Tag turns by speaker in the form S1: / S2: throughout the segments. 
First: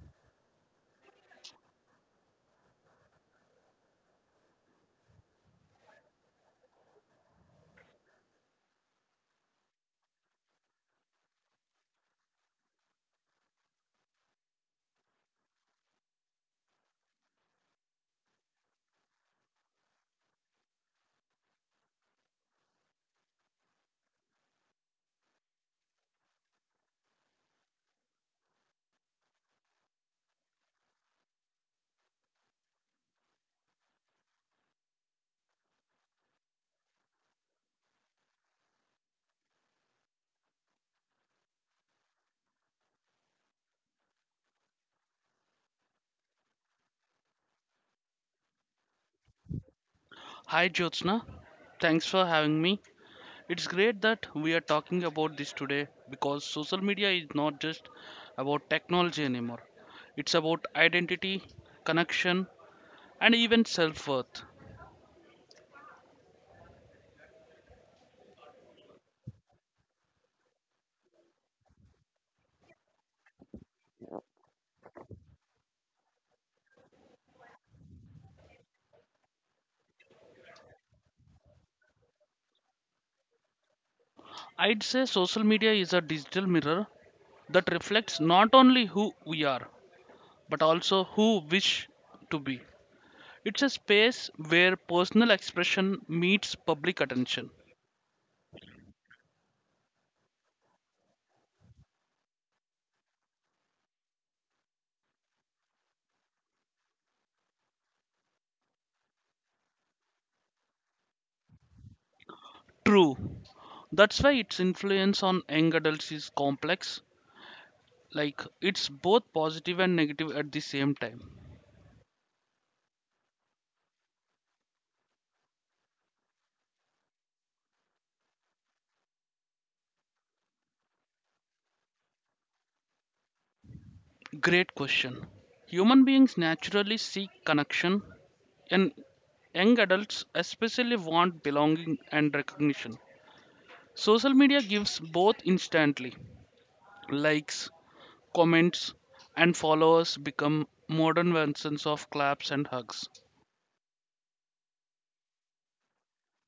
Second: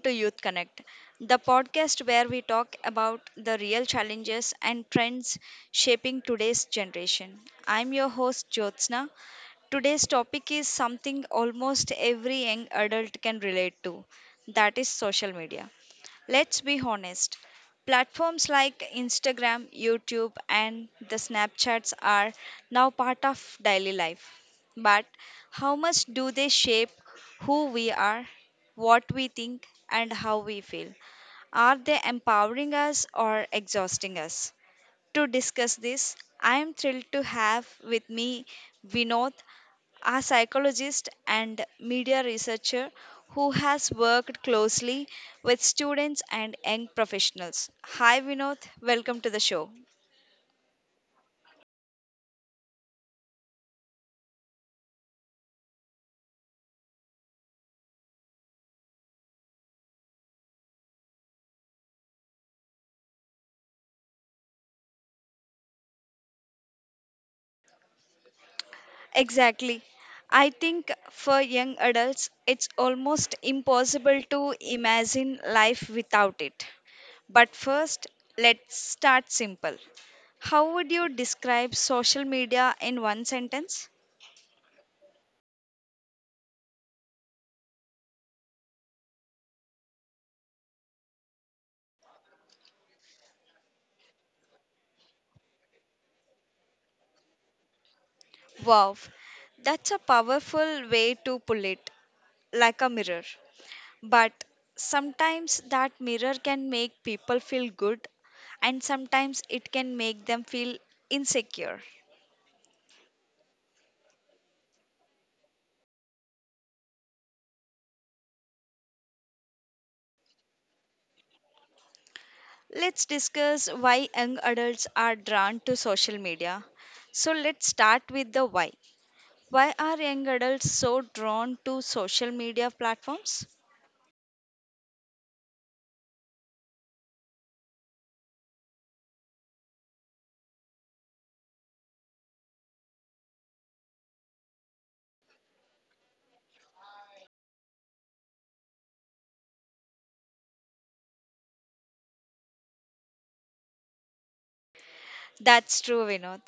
S1: to Youth Connect, the podcast where we talk about the real challenges and trends shaping today's generation. I'm your host, Jyotsna. Today's topic is something almost every young adult can relate to, that is social media. Let's be honest. Platforms like Instagram, YouTube, and the Snapchats are now part of daily life. But how much do they shape who we are, what we think, and how we feel? Are they empowering us or exhausting us? To discuss this, I am thrilled to have with me Vinod, a psychologist and media researcher who has worked closely with students and young professionals. Hi, Vinod. Welcome to the show.
S2: Hi Jyotsna, thanks for having me. It's great that we are talking about this today because social media is not just about technology anymore. It's about identity, connection, and even self worth.
S1: Exactly. I think for young adults, it's almost impossible to imagine life without it. But first, let's start simple. How would you describe social media in one sentence?
S2: I'd say social media is a digital mirror that reflects not only who we are, but also who we wish to be. It's a space where personal expression meets public attention.
S1: Wow, that's a powerful way to pull it, like a mirror. But sometimes that mirror can make people feel good, and sometimes it can make them feel insecure.
S2: True. That's why its influence on young adults is complex. Like, it's both positive and negative at the same time.
S1: Let's discuss why young adults are drawn to social media. So, let's start with the why. Why are young adults so drawn to social media platforms?
S2: Great question. Human beings naturally seek connection, and young adults especially want belonging and recognition. Social media gives both instantly. Likes, comments, and followers become modern versions of claps and hugs.
S1: That's true, Vinod.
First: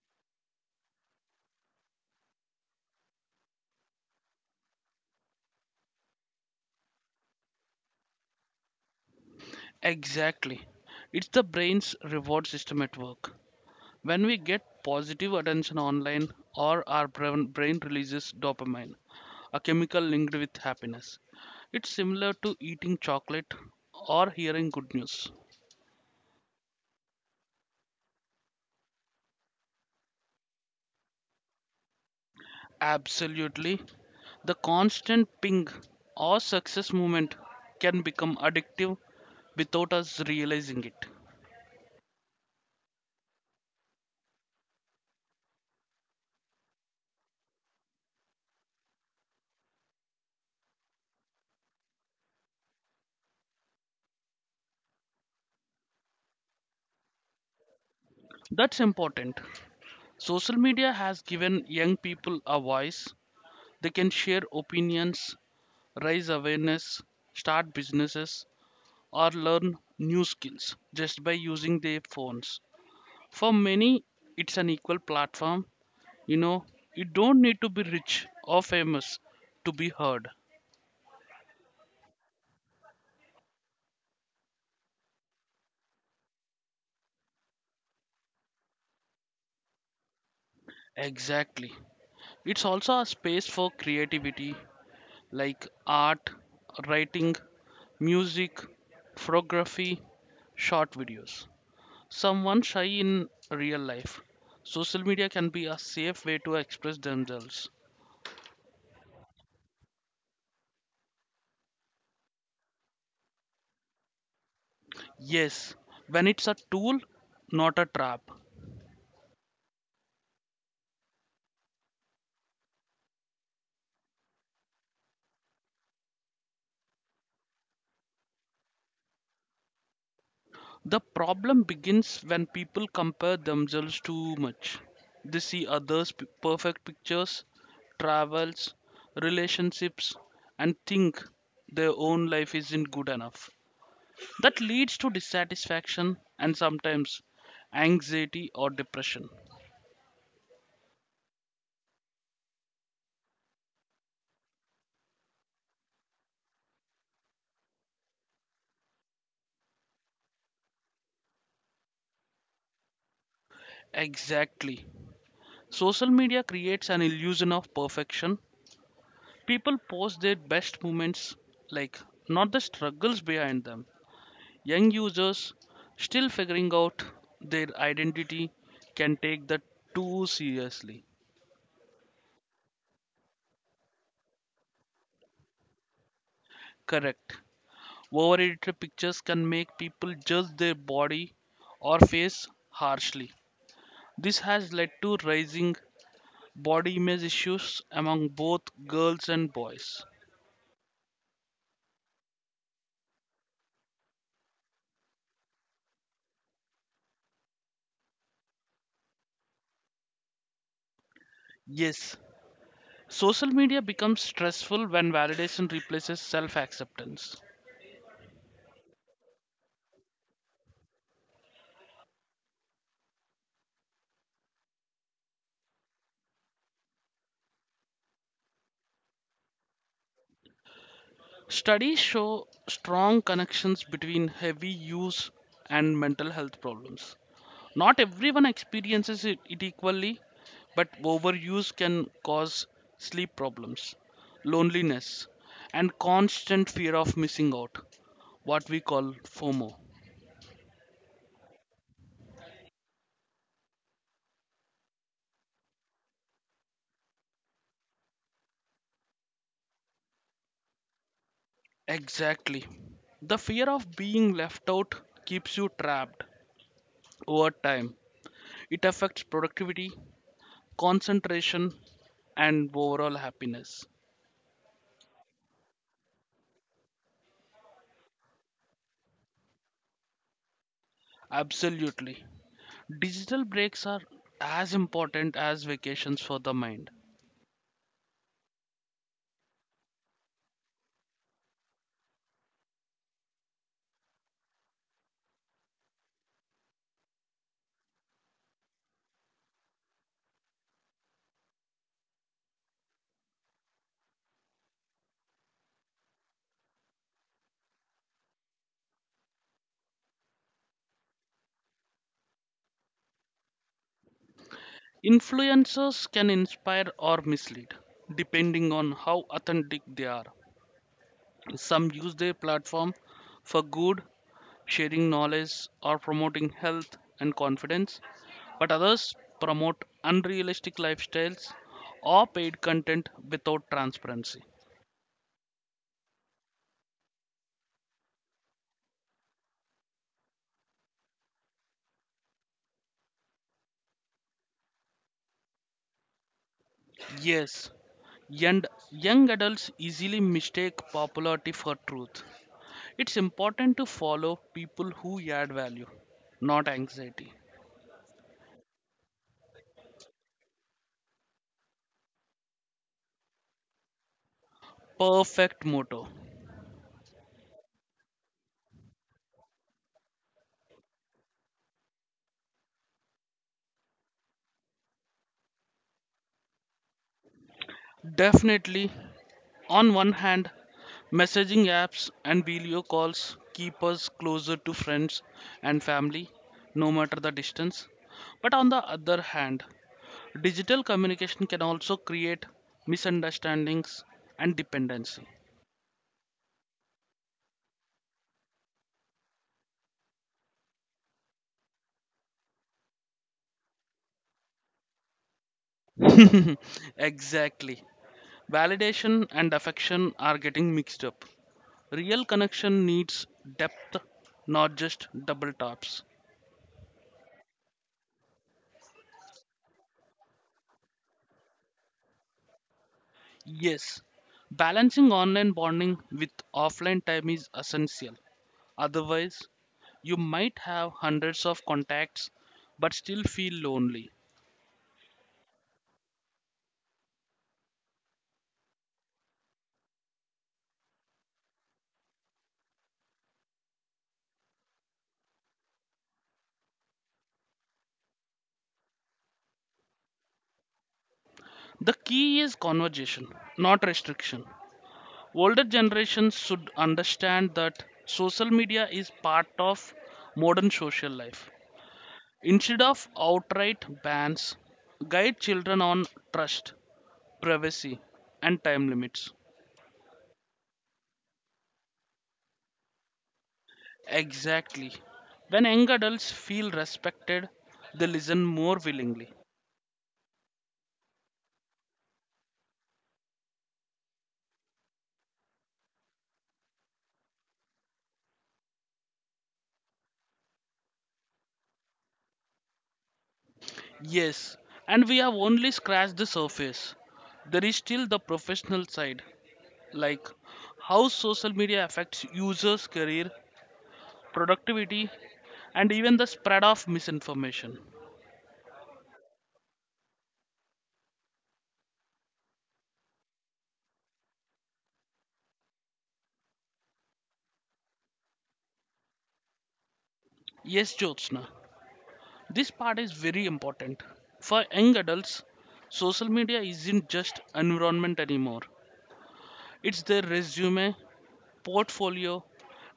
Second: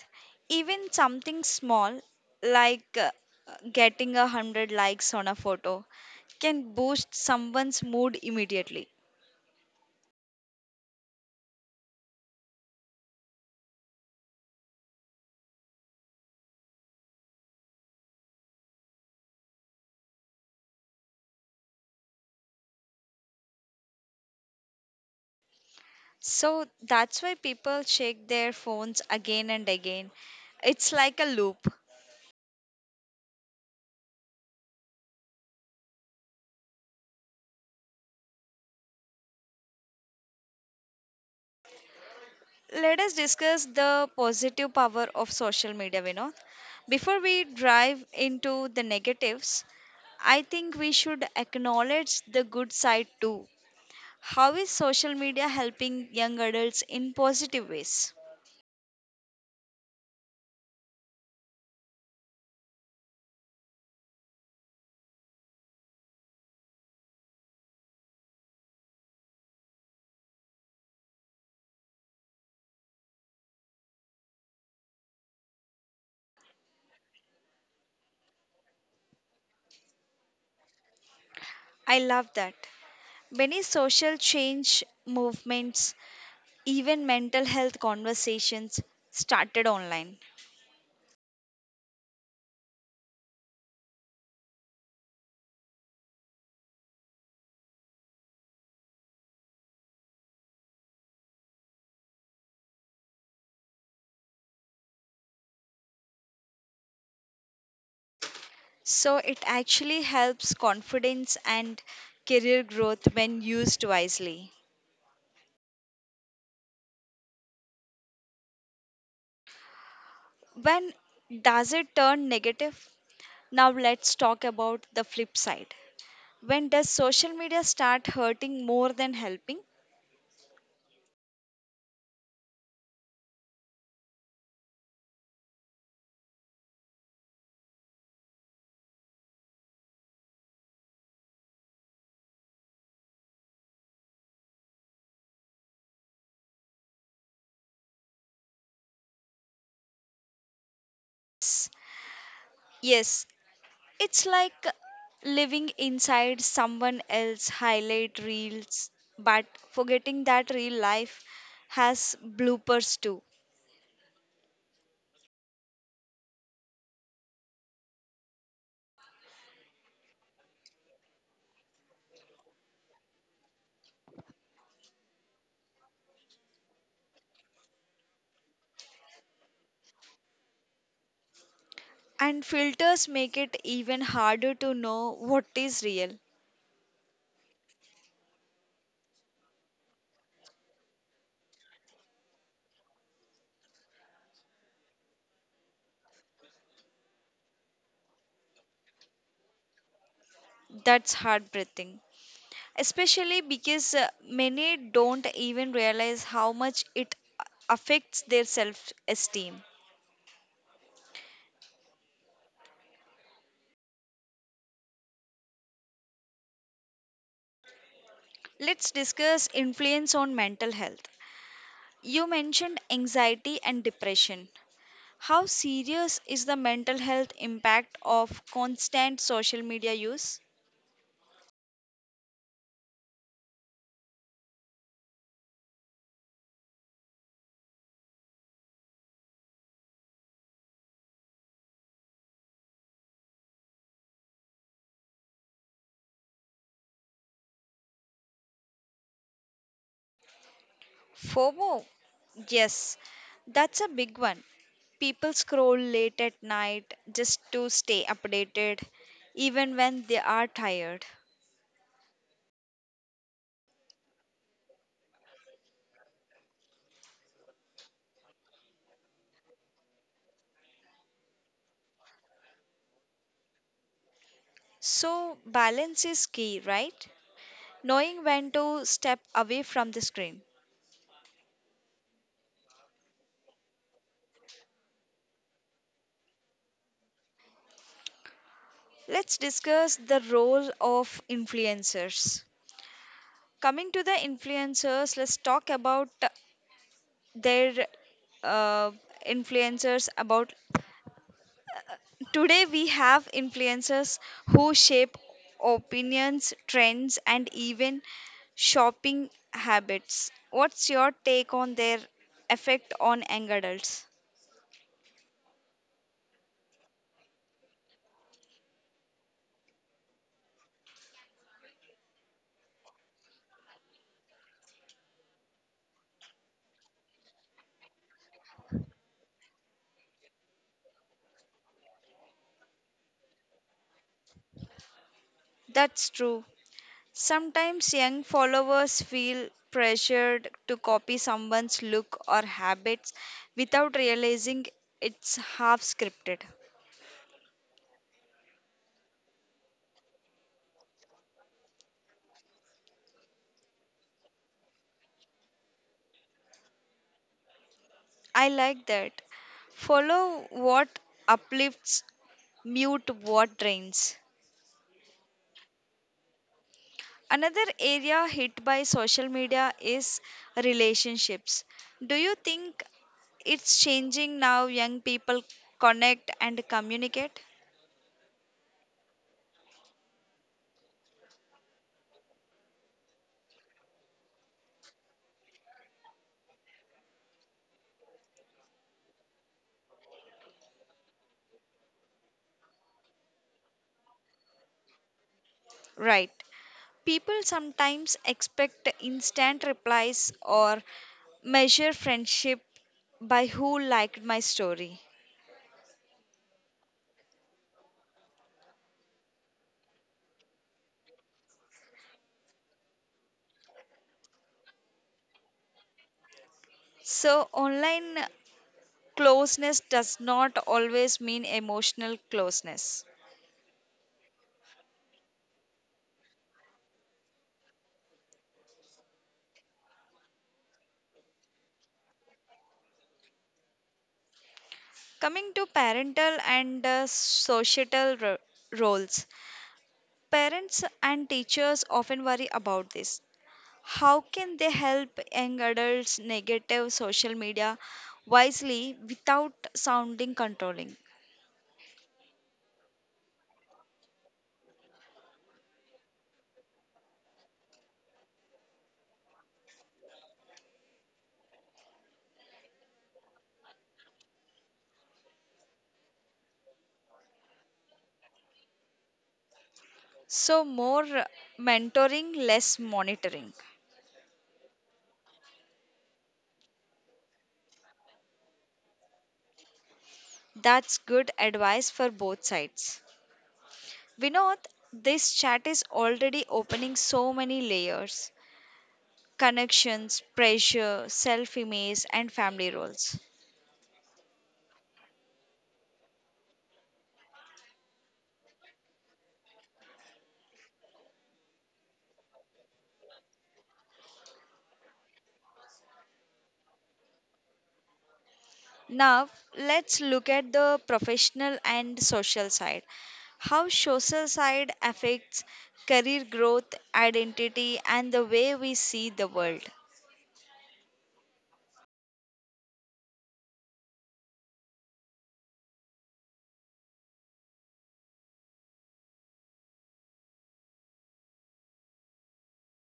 S1: Even something small like getting 100 likes on a photo can boost someone's mood immediately.
S2: Exactly. It's the brain's reward system at work. When we get positive attention online, or our brain releases dopamine, a chemical linked with happiness. It's similar to eating chocolate or hearing good news.
S1: So that's why people shake their phones again and again. It's like a loop.
S2: Absolutely. The constant ping or success moment can become addictive without us realizing it.
S1: Let us discuss the positive power of social media, Vinod. Before we drive into the negatives, I think we should acknowledge the good side too. How is social media helping young adults in positive ways?
S2: That's important. Social media has given young people a voice. They can share opinions, raise awareness, start businesses, or learn new skills just by using their phones. For many, it's an equal platform. You know, you don't need to be rich or famous to be heard.
S1: I love that. Many social change movements, even mental health conversations, started online.
S2: Exactly. It's also a space for creativity like art, writing, music, photography, short videos. Someone shy in real life. Social media can be a safe way to express themselves.
S1: So it actually helps confidence and career growth when used wisely.
S2: Yes, when it's a tool, not a trap.
S1: When does it turn negative? Now let's talk about the flip side. When does social media start hurting more than helping?
S2: The problem begins when people compare themselves too much. They see perfect pictures, travels, relationships, and think their own life isn't good enough. That leads to dissatisfaction and sometimes anxiety or depression.
S1: S- Yes, it's like living inside someone else highlight reels, but forgetting that real life has bloopers too.
S2: Exactly. Social media creates an illusion of perfection. People post their best moments, like not the struggles behind them. Young users still figuring out their identity can take that too seriously.
S1: And filters make it even harder to know what is real.
S2: Correct. Over edited pictures can make people judge their body or face harshly. This has led to rising body image issues among both girls and boys.
S1: That's heartbreaking, especially because many don't even realize how much it affects their self esteem.
S2: Yes, social media becomes stressful when validation replaces self acceptance.
S1: Let's discuss influence on mental health. You mentioned anxiety and depression. How serious is the mental health impact of constant social media use?
S2: Studies show strong connections between heavy use and mental health problems. Not everyone experiences it equally, but overuse can cause sleep problems, loneliness, and constant fear of missing out, what we call FOMO.
S1: FOMO, yes, that's a big one. People scroll late at night just to stay updated, even when they are tired.
S2: Exactly. The fear of being left out keeps you trapped over time. It affects productivity, concentration, and overall happiness.
S1: So, balance is key, right? Knowing when to step away from the screen.
S2: Absolutely. Digital breaks are as important as vacations for the mind.
S1: Let's discuss the role of influencers. Coming to the influencers, let's talk about their uh, influencers about Today we have influencers who shape opinions, trends, and even shopping habits. What's your take on their effect on young adults?
S2: Influencers can inspire or mislead, depending on how authentic they are. Some use their platform for good, sharing knowledge or promoting health and confidence, but others promote unrealistic lifestyles or paid content without transparency.
S1: That's true. Sometimes young followers feel pressured to copy someone's look or habits without realizing it's half scripted.
S2: Yes, young, young adults easily mistake popularity for truth. It's important to follow people who add value, not anxiety.
S1: I like that. Follow what uplifts, mute what drains.
S2: Perfect motto.
S1: Another area hit by social media is relationships. Do you think it's changing now young people connect and communicate?
S2: Definitely, on one hand, messaging apps and video calls keep us closer to friends and family, no matter the distance. But on the other hand, digital communication can also create misunderstandings and dependency.
S1: Right. People sometimes expect instant replies or measure friendship by who liked my story.
S2: Exactly. Validation and affection are getting mixed up. Real connection needs depth, not just double taps.
S1: So, online closeness does not always mean emotional closeness.
S2: Yes, balancing online bonding with offline time is essential. Otherwise, you might have hundreds of contacts but still feel lonely.
S1: Coming to parental and societal roles, parents and teachers often worry about this. How can they help young adults navigate social media wisely without sounding controlling?
S2: The key is conversation, not restriction. Older generations should understand that social media is part of modern social life. Instead of outright bans, guide children on trust, privacy, and time limits.
S1: So, more mentoring, less monitoring.
S2: Exactly. When young adults feel respected, they listen more willingly.
S1: That's good advice for both sides. Vinod, this chat is already opening so many layers: connections, pressure, self image, and family roles.
S2: Yes, and we have only scratched the surface. There is still the professional side, like how social media affects users' career productivity, and even the spread of misinformation.
S1: Now, let's look at the professional and social side. How social side affects career growth, identity, and the way we see the world.
S2: Yes, Jyotsna, this part is very important. For young adults, social media isn't just environment anymore. It's their resume, portfolio,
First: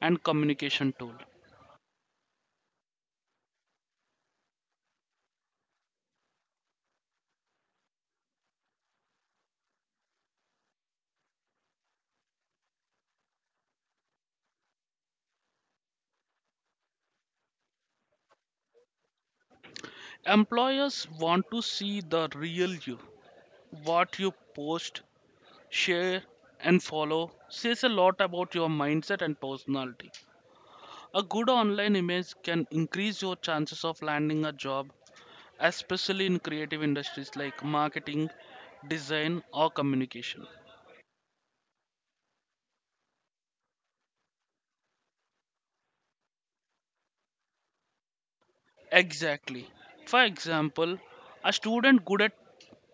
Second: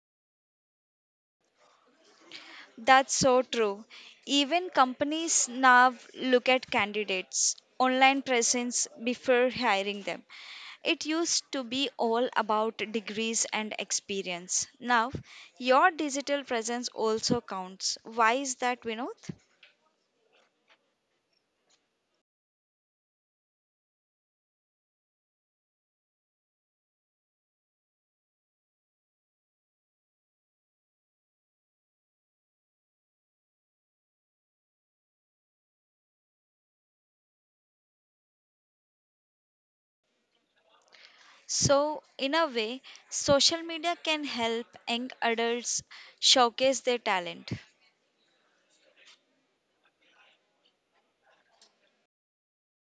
S2: and communication tool.
S1: That's so true. Even companies now look at candidates' online presence before hiring them. It used to be all about degrees and experience. Now, your digital presence also counts. Why is that, Vinod?
S2: Employers want to see the real you. What you post, share, and follow says a lot about your mindset and personality. A good online image can increase your chances of landing a job, especially in creative industries like marketing, design, or communication.
S1: So, in a way, social media can help young adults showcase their talent.
S2: Exactly. For example, a student good at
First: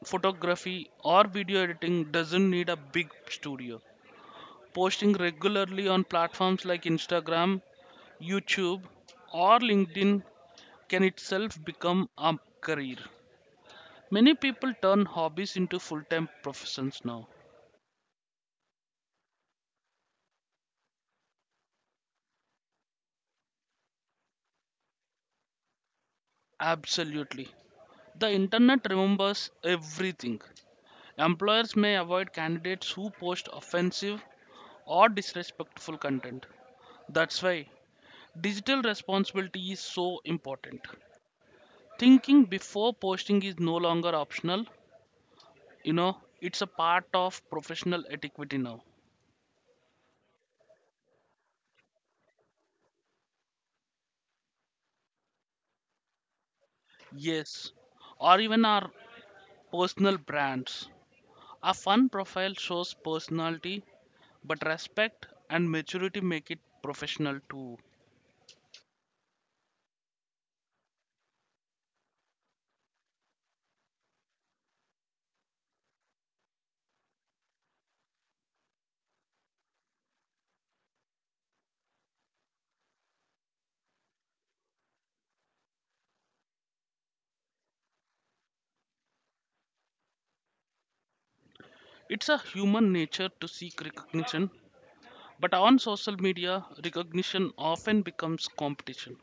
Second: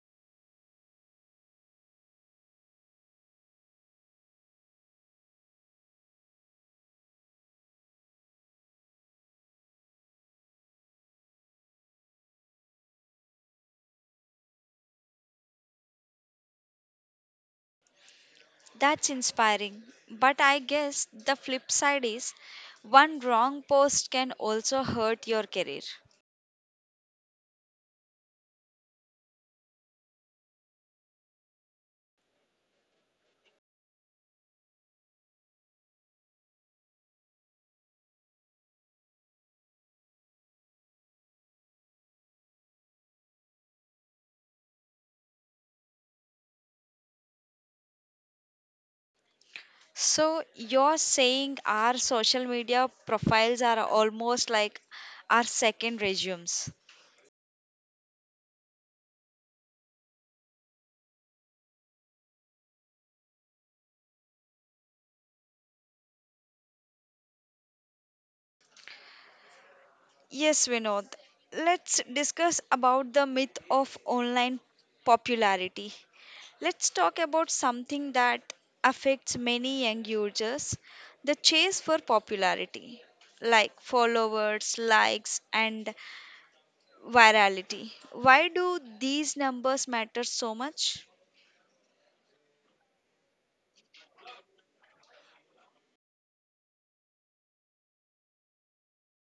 S2: photography or video editing doesn't need a big studio. Posting regularly on platforms like Instagram, YouTube, or LinkedIn can itself become a career. Many people turn hobbies into full time professions now.
S1: That's inspiring. But I guess the flip side is one wrong post can also hurt your career.
S2: Absolutely. The internet remembers everything. Employers may avoid candidates who post offensive or disrespectful content. That's why digital responsibility is so important. Thinking before posting is no longer optional, you know, it's a part of professional etiquette now.
S1: So you're saying our social media profiles are almost like our second resumes.
S2: Yes, or even our personal brands. A fun profile shows personality, but respect and maturity make it professional too.
S1: Yes, Vinod. Let's discuss about the myth of online popularity. Let's talk about something that affects many young users, the chase for popularity, like followers, likes, and virality. Why do these numbers matter so much?
S2: It's a human nature to seek recognition, but on social media, recognition often becomes competition.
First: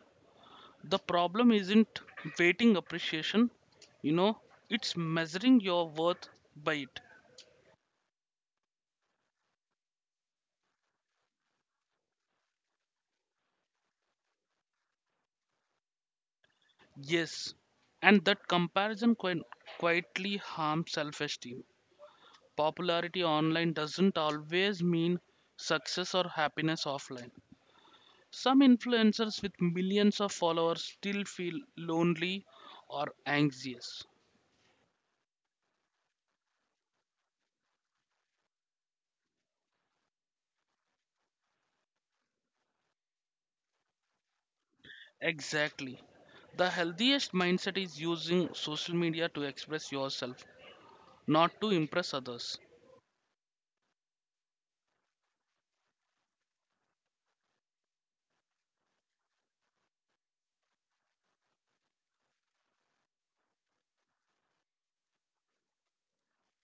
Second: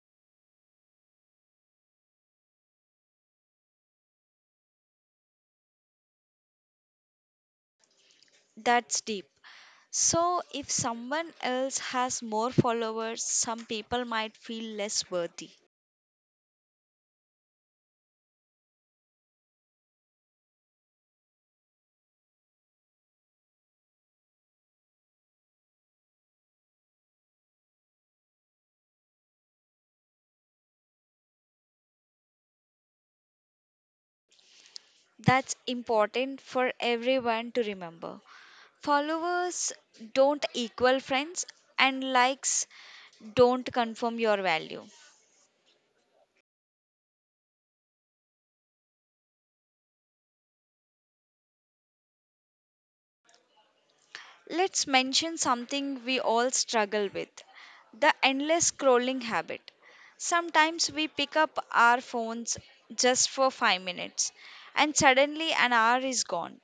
S2: The problem isn't waiting appreciation, you know, it's measuring your worth by it.
S1: That's deep. So, if someone else has more followers, some people might feel less worthy.
S2: Yes, and that comparison quietly harms self esteem. Popularity online doesn't always mean success or happiness offline. Some influencers with millions of followers still feel lonely or anxious.
S1: That's important for everyone to remember. Followers don't equal friends, and likes don't confirm your value.
S2: Exactly. The healthiest mindset is using social media to express yourself, not to impress others.
S1: Let's mention something we all struggle with, the endless scrolling habit. Sometimes we pick up our phones just for 5 minutes and suddenly an hour is gone.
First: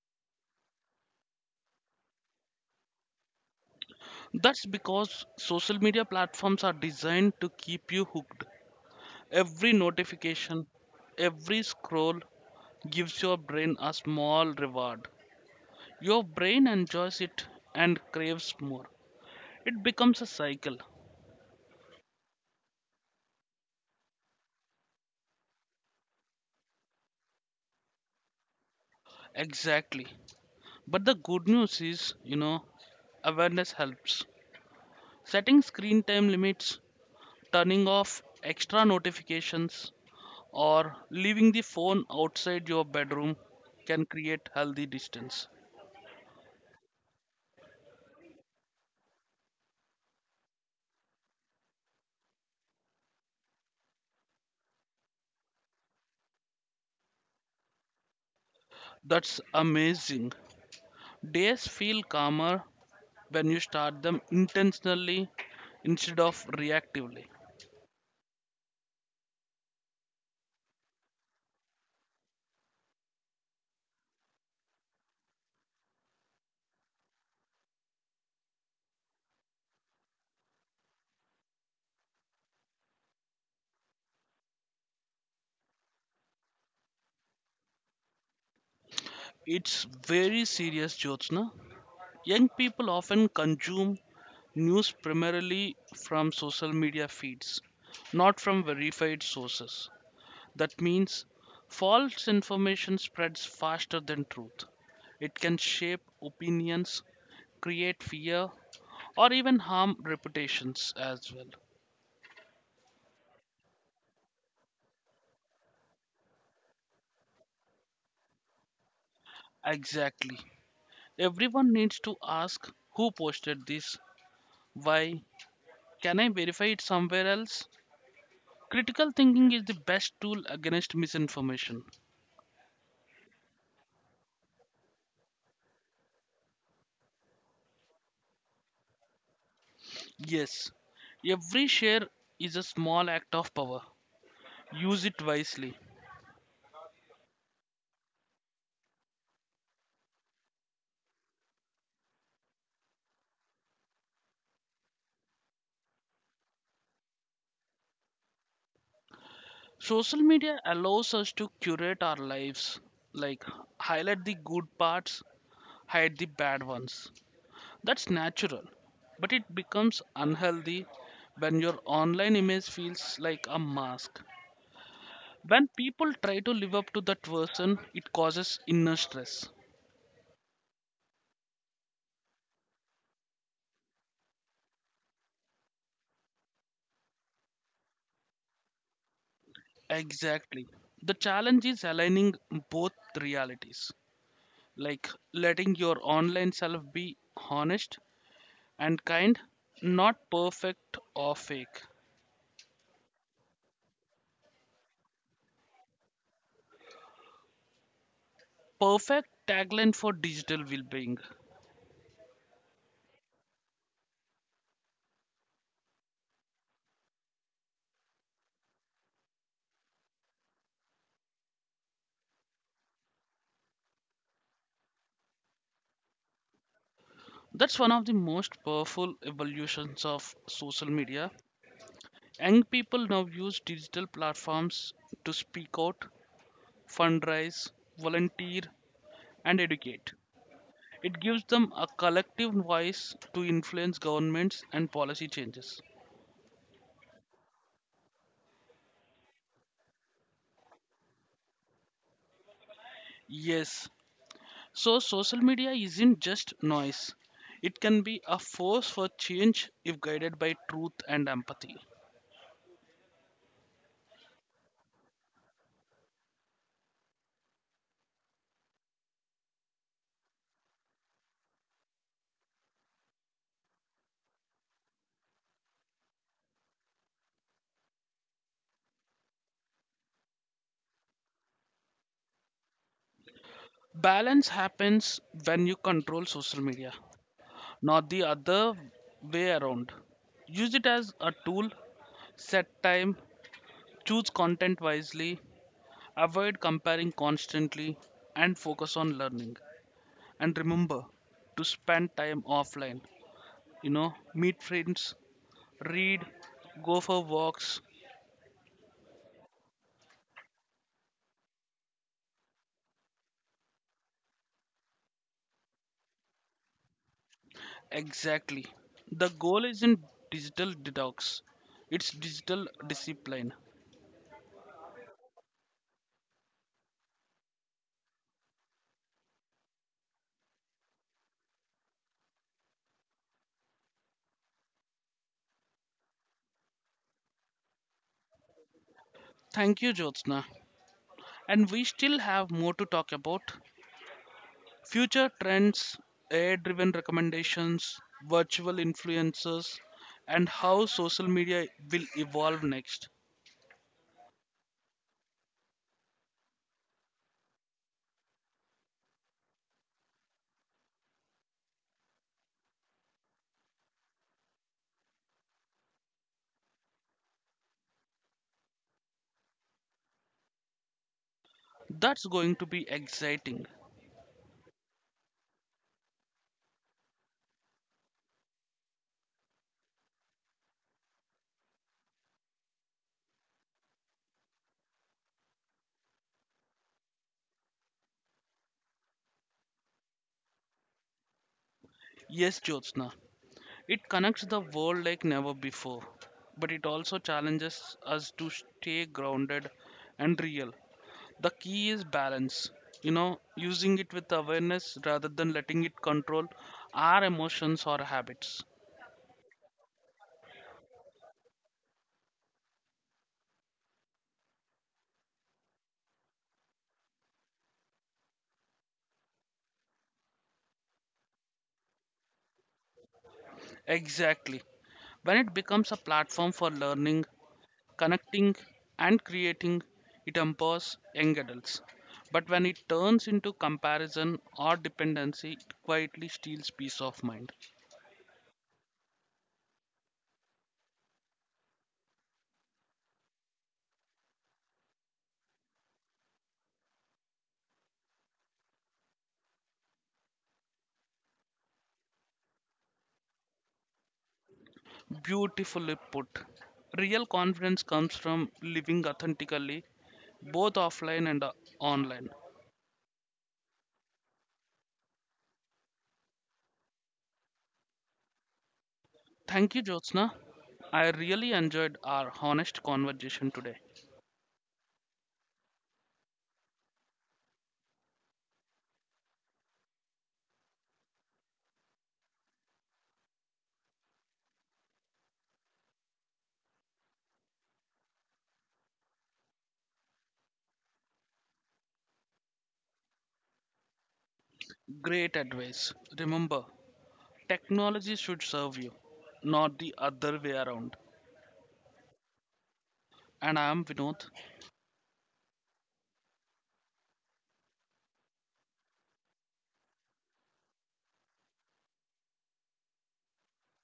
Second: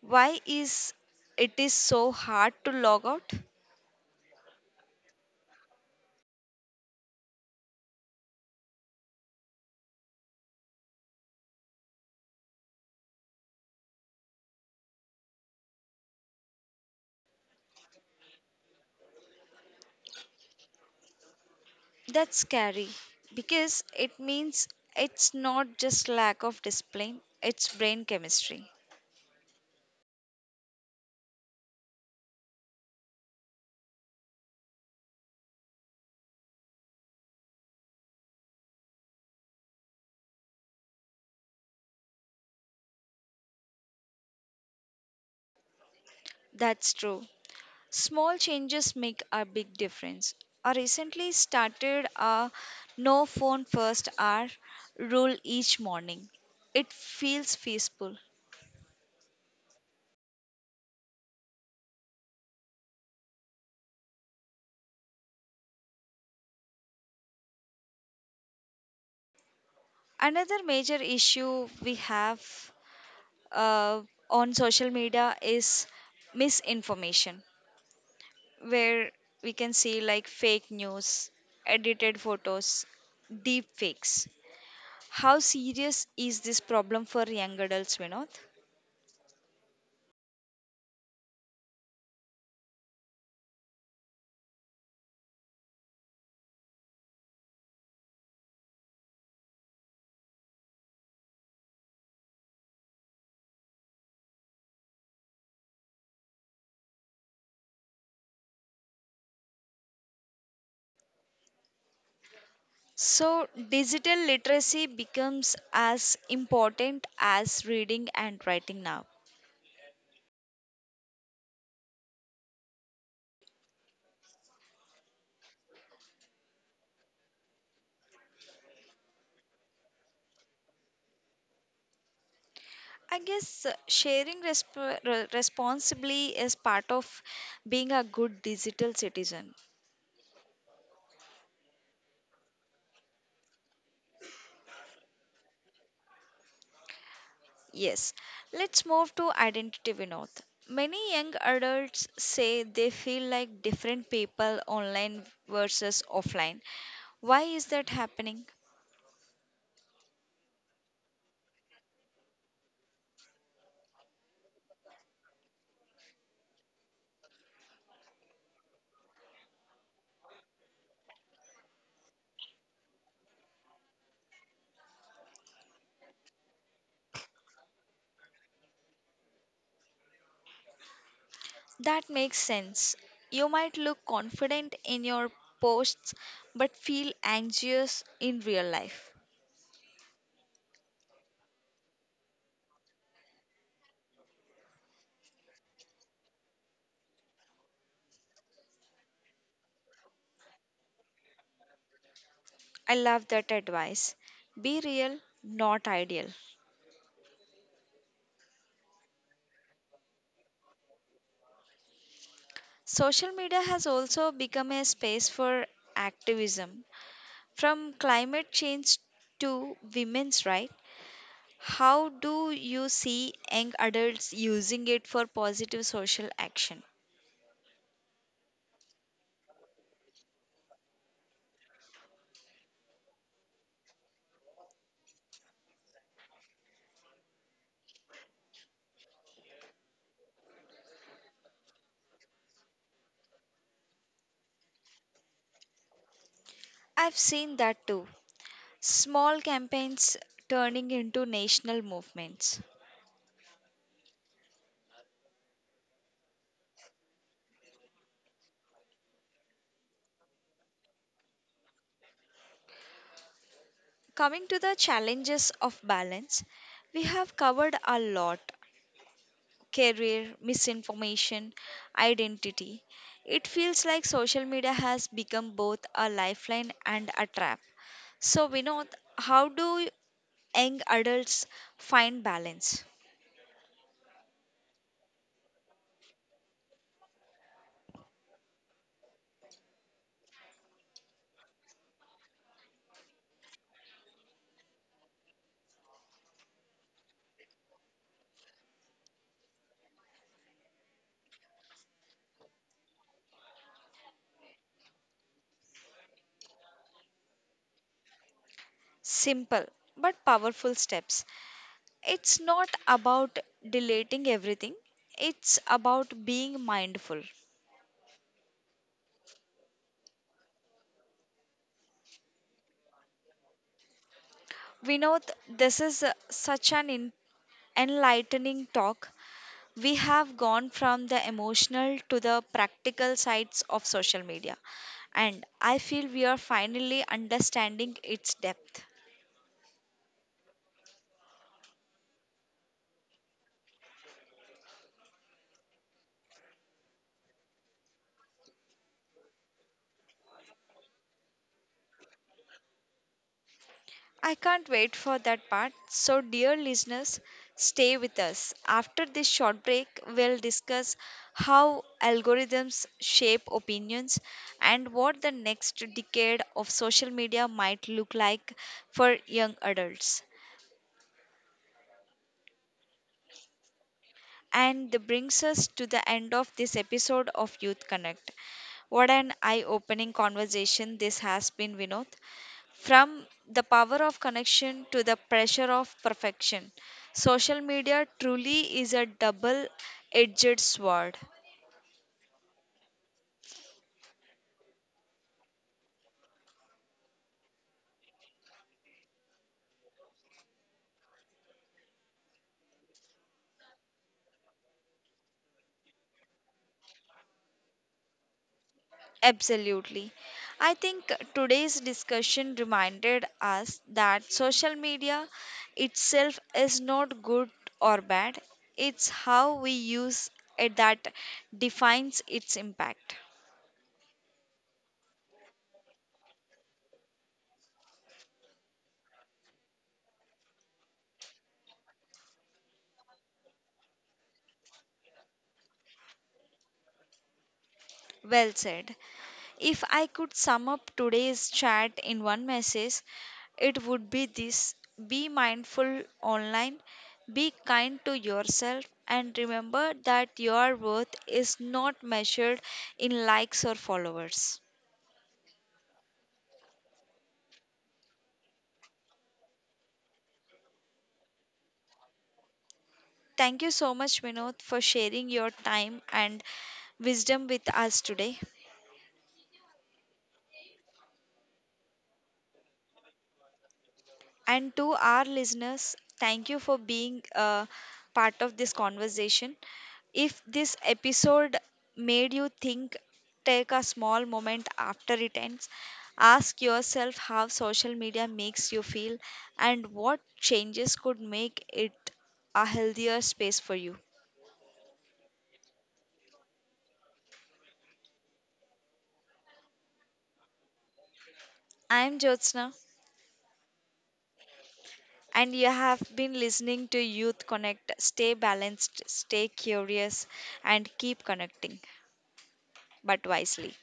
S1: Why is it is so hard to log out?
S2: That's because social media platforms are designed to keep you hooked. Every notification, every scroll gives your brain a small reward. Your brain enjoys it and craves more. It becomes a cycle.
S1: That's scary, because it means it's not just lack of discipline, it's brain chemistry.
S2: Exactly. But the good news is, you know, awareness helps. Setting screen time limits, turning off extra notifications, or leaving the phone outside your bedroom can create healthy distance.
S1: That's true. Small changes make a big difference. I recently started a no phone first hour rule each morning. It feels peaceful.
S2: That's amazing. Days feel calmer when you start them intentionally instead of reactively.
S1: Another major issue we have uh, on social media is misinformation, where we can see like fake news, edited photos, deep fakes. How serious is this problem for young adults, Vinod?
S2: It's very serious, Jyotsna. Young people often consume news primarily from social media feeds, not from verified sources. That means false information spreads faster than truth. It can shape opinions, create fear, or even harm reputations as well.
S1: So, digital literacy becomes as important as reading and writing now.
S2: Exactly. Everyone needs to ask who posted this, why, can I verify it somewhere else? Critical thinking is the best tool against misinformation.
S1: I guess sharing responsibly is part of being a good digital citizen.
S2: Yes, every share is a small act of power. Use it wisely.
S1: Yes, let's move to identity, Vinod. Many young adults say they feel like different people online versus offline. Why is that happening?
S2: Social media allows us to curate our lives, like highlight the good parts, hide the bad ones. That's natural, but it becomes unhealthy when your online image feels like a mask. When people try to live up to that version, it causes inner stress.
S1: That makes sense. You might look confident in your posts but feel anxious in real life.
S2: Exactly. The challenge is aligning both realities, like letting your online self be honest and kind, not perfect or fake.
S1: I love that advice. Be real, not ideal.
S2: Perfect tagline for digital well-being.
S1: Social media has also become a space for activism, from climate change to women's rights. How do you see young adults using it for positive social action?
S2: That's one of the most powerful evolutions of social media. Young people now use digital platforms to speak out, fundraise, volunteer, and educate. It gives them a collective voice to influence governments and policy changes.
S1: I've seen that too. Small campaigns turning into national movements.
S2: Yes, so, social media isn't just noise, it can be a force for change if guided by truth and empathy.
S1: Coming to the challenges of balance, we have covered a lot: career, misinformation, identity. It feels like social media has become both a lifeline and a trap. So, Vinod, how do young adults find balance?
S2: Balance happens when you control social media, not the other way around. Use it as a tool, set time, choose content wisely, avoid comparing constantly, and focus on learning. And remember to spend time offline. You know, meet friends, read, go for walks.
S1: Simple but powerful steps. It's not about deleting everything, it's about being mindful.
S2: Exactly. The goal isn't digital detox, it's digital discipline.
S1: We Vinod, this is such an enlightening talk. We have gone from the emotional to the practical sides of social media, and I feel we are finally understanding its depth.
S2: Thank you, Jyotsna. And we still have more to talk about future trends, AI driven recommendations, virtual influencers, and how social media will evolve next.
S1: I can't wait for that part. So, dear listeners, stay with us. After this short break, we'll discuss how algorithms shape opinions and what the next decade of social media might look like for young adults.
S2: That's going to be exciting.
S1: And that brings us to the end of this episode of Youth Connect. What an eye opening conversation this has been, Vinod. From the power of connection to the pressure of perfection, social media truly is a double edged sword.
S2: Yes, Jyotsna, it connects the world like never before, but it also challenges us to stay grounded and real. The key is balance, you know, using it with awareness rather than letting it control our emotions or habits.
S1: Absolutely. I think today's discussion reminded us that social media itself is not good or bad. It's how we use it that defines its impact.
S2: Exactly. When it becomes a platform for learning, connecting, and creating, it empowers young adults. But when it turns into comparison or dependency, it quietly steals peace of mind.
S1: Well said. If I could sum up today's chat in one message, it would be this: be mindful online, be kind to yourself, and remember that your worth is not measured in likes or followers.
S2: Beautifully put. Real confidence comes from living authentically, both offline and online.
S1: Thank you so much, Vinod, for sharing your time and wisdom with us today.
S2: Thank you, Jyotsna. I really enjoyed our honest conversation today.
S1: And to our listeners, thank you for being a part of this conversation. If this episode made you think, take a small moment after it ends. Ask yourself how social media makes you feel and what changes could make it a healthier space for you.
S2: Great advice. Remember, technology should serve you, not the other way around.
S1: I am Jyotsna,
S2: And I am Vinod.
S1: and you have been listening to Youth Connect. Stay balanced, stay curious, and keep connecting, but wisely.